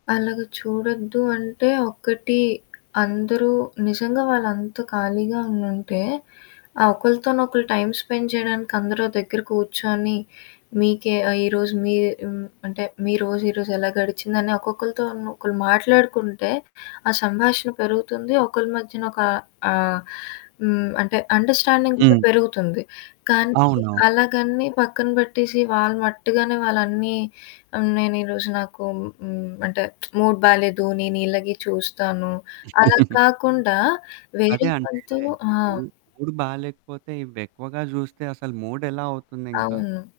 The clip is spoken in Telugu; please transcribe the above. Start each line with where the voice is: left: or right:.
left: అలాగా చూడొద్దు అంటే ఒక్కటి అందరూ నిజంగా వాళ్ళు అంత ఖాళీగా ఉండుంటే, ఆ ఒకల్తోనొకలు టైమ్ స్పెండ్ చేయడానికి అందరూ ఓ దగ్గర కూర్చొని, మీకే ఆహ్, ఈరోజు మీ హ్మ్. అంటే మీరోజు ఈరోజు ఎలా గడిచిందని ఒక్కొక్కళ్ళతో‌ను ఒకళ్ళు మాట్లాడుకుంటే ఆ సంభాషణ పెరుగుతుంది ఒకళ్ళ మధ్యన ఒక ఆహ్, హ్మ్. అంటే అండర్స్టాండింగ్ కూడా
right: హ్మ్.
left: పెరుగుతుంది. కానీ
right: అవునవును.
left: అలాగని పక్కన పెట్టేసి వాళ్ళ మట్టుగానే వాళ్ళు అన్ని ఆహ్, నేను ఈరోజు నాకు హ్మ్. అంటే మూడ్ బాలేదు. నేను ఇలాగే చూస్తాను. అలా కాకుండా వేరే
right: అదే అంటే,
left: వాళ్ళతో ఆ!
right: ఇపుడూ మూడ్ బాలేకపోతే ఇవెక్కువగా చూస్తే అసలు మూడ్ ఎలా అవుతుందింకా?
left: అవును.